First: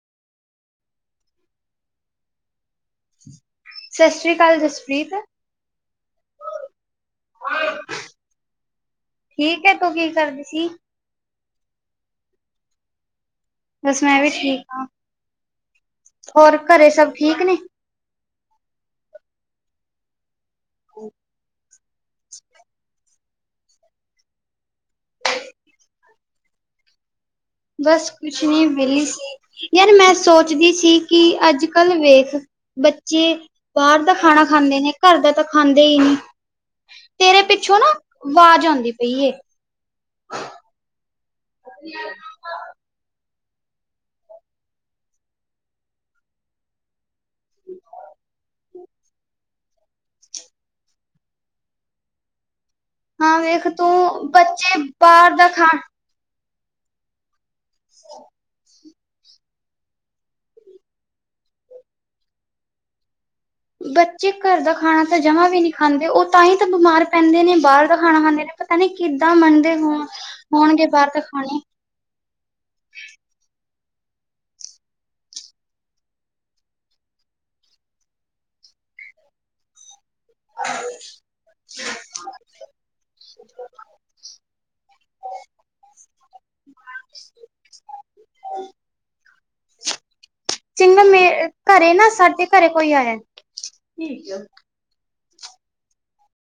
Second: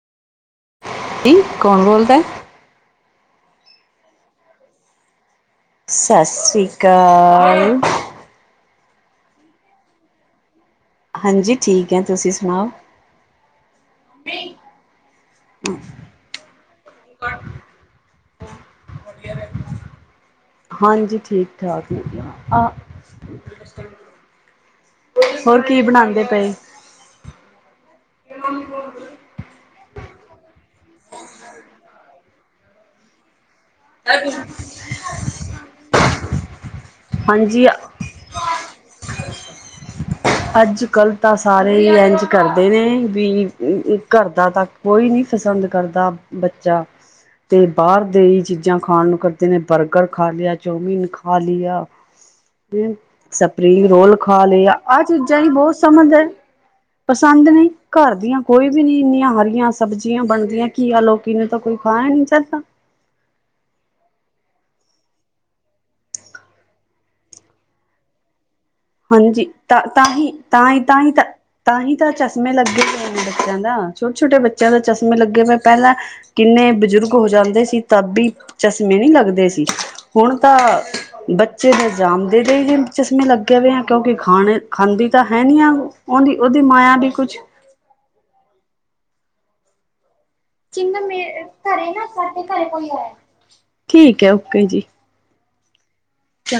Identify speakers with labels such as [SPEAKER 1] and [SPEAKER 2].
[SPEAKER 1] ਜੀ ਕੌਣ ਬੋਲਦਾ?
[SPEAKER 2] ਸਾਸਰੀ ਕਾਲ ਜਸਪ੍ਰੀਤ
[SPEAKER 1] ਸਾਸਰੀ ਕਾਲ
[SPEAKER 2] ਠੀਕ ਹੈ ਤੂੰ, ਕੀ ਕਰਦੀ ਸੀ?
[SPEAKER 1] ਹਾਂਜੀ ਠੀਕ ਹੈ, ਤੁਸੀਂ ਸੁਨਾਓ?
[SPEAKER 2] ਬਸ ਮੈਂ ਵੀ ਠੀਕ ਆ ਹੋਰ, ਘਰੇ ਸਭ ਠੀਕ ਨੇ?
[SPEAKER 1] ਹਾਂਜੀ ਠੀਕ ਠਾਕ ਨੇ ਆ ਹੋਰ ਕੀ ਬਣਾਦੇ ਪਏ?
[SPEAKER 2] ਬਸ ਕੁਛ ਨੀ, ਮਿਲੀ ਸੀ ਯਾਰ ਮੈਂ ਸੋਚਦੀ ਸੀ ਕਿ, ਅੱਜ ਕੱਲ੍ਹ ਵੇਖ ਬੱਚੇ ਬਾਹਰ ਦਾ ਖਾਣਾ ਖਾਂਦੇ ਨੇ ਘਰ ਦਾ ਤਾਂ ਖਾਂਦੇ ਈ ਨੀ ਤੇਰੇ
[SPEAKER 1] ਹਾਂਜੀ
[SPEAKER 2] ਪਿੱਛੋਂ ਨਾ ਵਾਜ਼ ਆਂਦੀ ਪਈ ਏ
[SPEAKER 1] ਅੱਜ-ਕੱਲ੍ਹ ਤਾਂ ਸਾਰੇ ਹੀ ਏੰਝ ਕਰਦੇ ਨੇ ਵੀ ਘਰਦਾ ਤਾ ਕੋਈ ਨੀ ਪਸਦ ਕਰਦਾ, ਬੱਚਾ ਤੇ ਬਾਹਰ ਦੇ ਈ ਚੀਜ਼ਾਂ ਖਾਣ ਨੂੰ ਕਰਦੇ ਨੇ ਬਰਗਰ ਖਾ ਲਿਆ ਚੌਮੀਨ ਖਾ ਲਿਆ।
[SPEAKER 2] ਹਾਂ ਵੇਖ
[SPEAKER 1] ਸਪਰੀਗ ਰੋਲ
[SPEAKER 2] ਤੂੰ
[SPEAKER 1] ਖਾ ਲਿਆ।
[SPEAKER 2] ਬੱਚੇ
[SPEAKER 1] ਆਹ
[SPEAKER 2] ਬਾਹਰ
[SPEAKER 1] ਚੀਜ਼ਾਂ
[SPEAKER 2] ਦਾ
[SPEAKER 1] ਈ ਬਹੁਤ
[SPEAKER 2] ਖਾਣ
[SPEAKER 1] ਸਮਝ ਹੈ ਪਸੰਦ ਨੀ ਘਰ ਦੀਆਂ ਕੋਈ ਵੀ ਨੀ ਇੰਨੀਆਂ ਹਰੀਆਂ ਸਬਜ਼ੀਆਂ ਬਣਦੀਆਂ ਕੀਆ ਲੋਕੀ ਨੂੰ ਤਾਂ ਕੋਈ ਖਾਨਾ ਨੀ ਚਾਹੀਦਾ
[SPEAKER 2] ਬੱਚੇ ਘਰ ਦਾ ਖਾਣਾ ਤਾਂ ਜਮਾ ਵੀ ਨੀ ਖਾਂਦੇ ਉਹ ਤਾਂ ਈ ਤਾਂ ਬਿਮਾਰ ਪੈਂਦੇ ਨੇ ਬਾਰ ਦਾ ਖਾਣਾ ਖਾਂਦੇ ਨੇ, ਪਤਾ ਨੀ ਕਿੱਦਾਂ
[SPEAKER 1] ਹਾਂਜੀ
[SPEAKER 2] ਮੰਨਦੇ
[SPEAKER 1] ਤਾਂ
[SPEAKER 2] ਹੋ ਹੋਣਗੇ ਬਾਹਰ
[SPEAKER 1] ਤਾਹੀ-ਤਾਂਹੀ-ਤਾਂਹੀ
[SPEAKER 2] ਦਾ
[SPEAKER 1] ਤਾਂ
[SPEAKER 2] ਖਾਣੇ
[SPEAKER 1] ਤਾਂ ਹੀ ਤਾਂ ਚਸ਼ਮੇ ਲੱਗੇ ਹੋਏ ਨੇ ਬੱਚਿਆਂ ਦਾ ਛੋਟੇ-ਛੋਟੇ ਬੱਚਿਆਂ ਦੇ ਚਸ਼ਮੇ ਲੱਗੇ ਪਏ। ਪਹਿਲਾਂ ਕਿੰਨੇ ਬਜ਼ੁਰਗ ਹੋ ਜਾਂਦੇ ਸੀ ਤਾਬੀ ਚਸ਼ਮੇ ਨਹੀਂ ਲੱਗਦੇ ਸੀ। ਹੁਣ ਤਾਂ, ਬੱਚੇ ਨੂੰ ਜਾਮਦੇ ਦੇ ਹੀ ਚਸ਼ਮੇ ਲੱਗ ਕਿਉਂਕਿ ਖਾਣੇ, ਖਾਂਦੀ ਤਾਂ ਹੈਨੀ ਆ ਉਹਦੀ, ਉਹਦੀ ਮਾਇਆ ਵੀ ਕੁਛ
[SPEAKER 2] [inaudible] ਚ ਮੇ ਘਰੇ ਨਾ ਸਾਡੇ ਘਰੇ ਕੋਈ ਆਇਆ
[SPEAKER 1] ਠੀਕ ਹੈ ਓਕੇ ਜੀ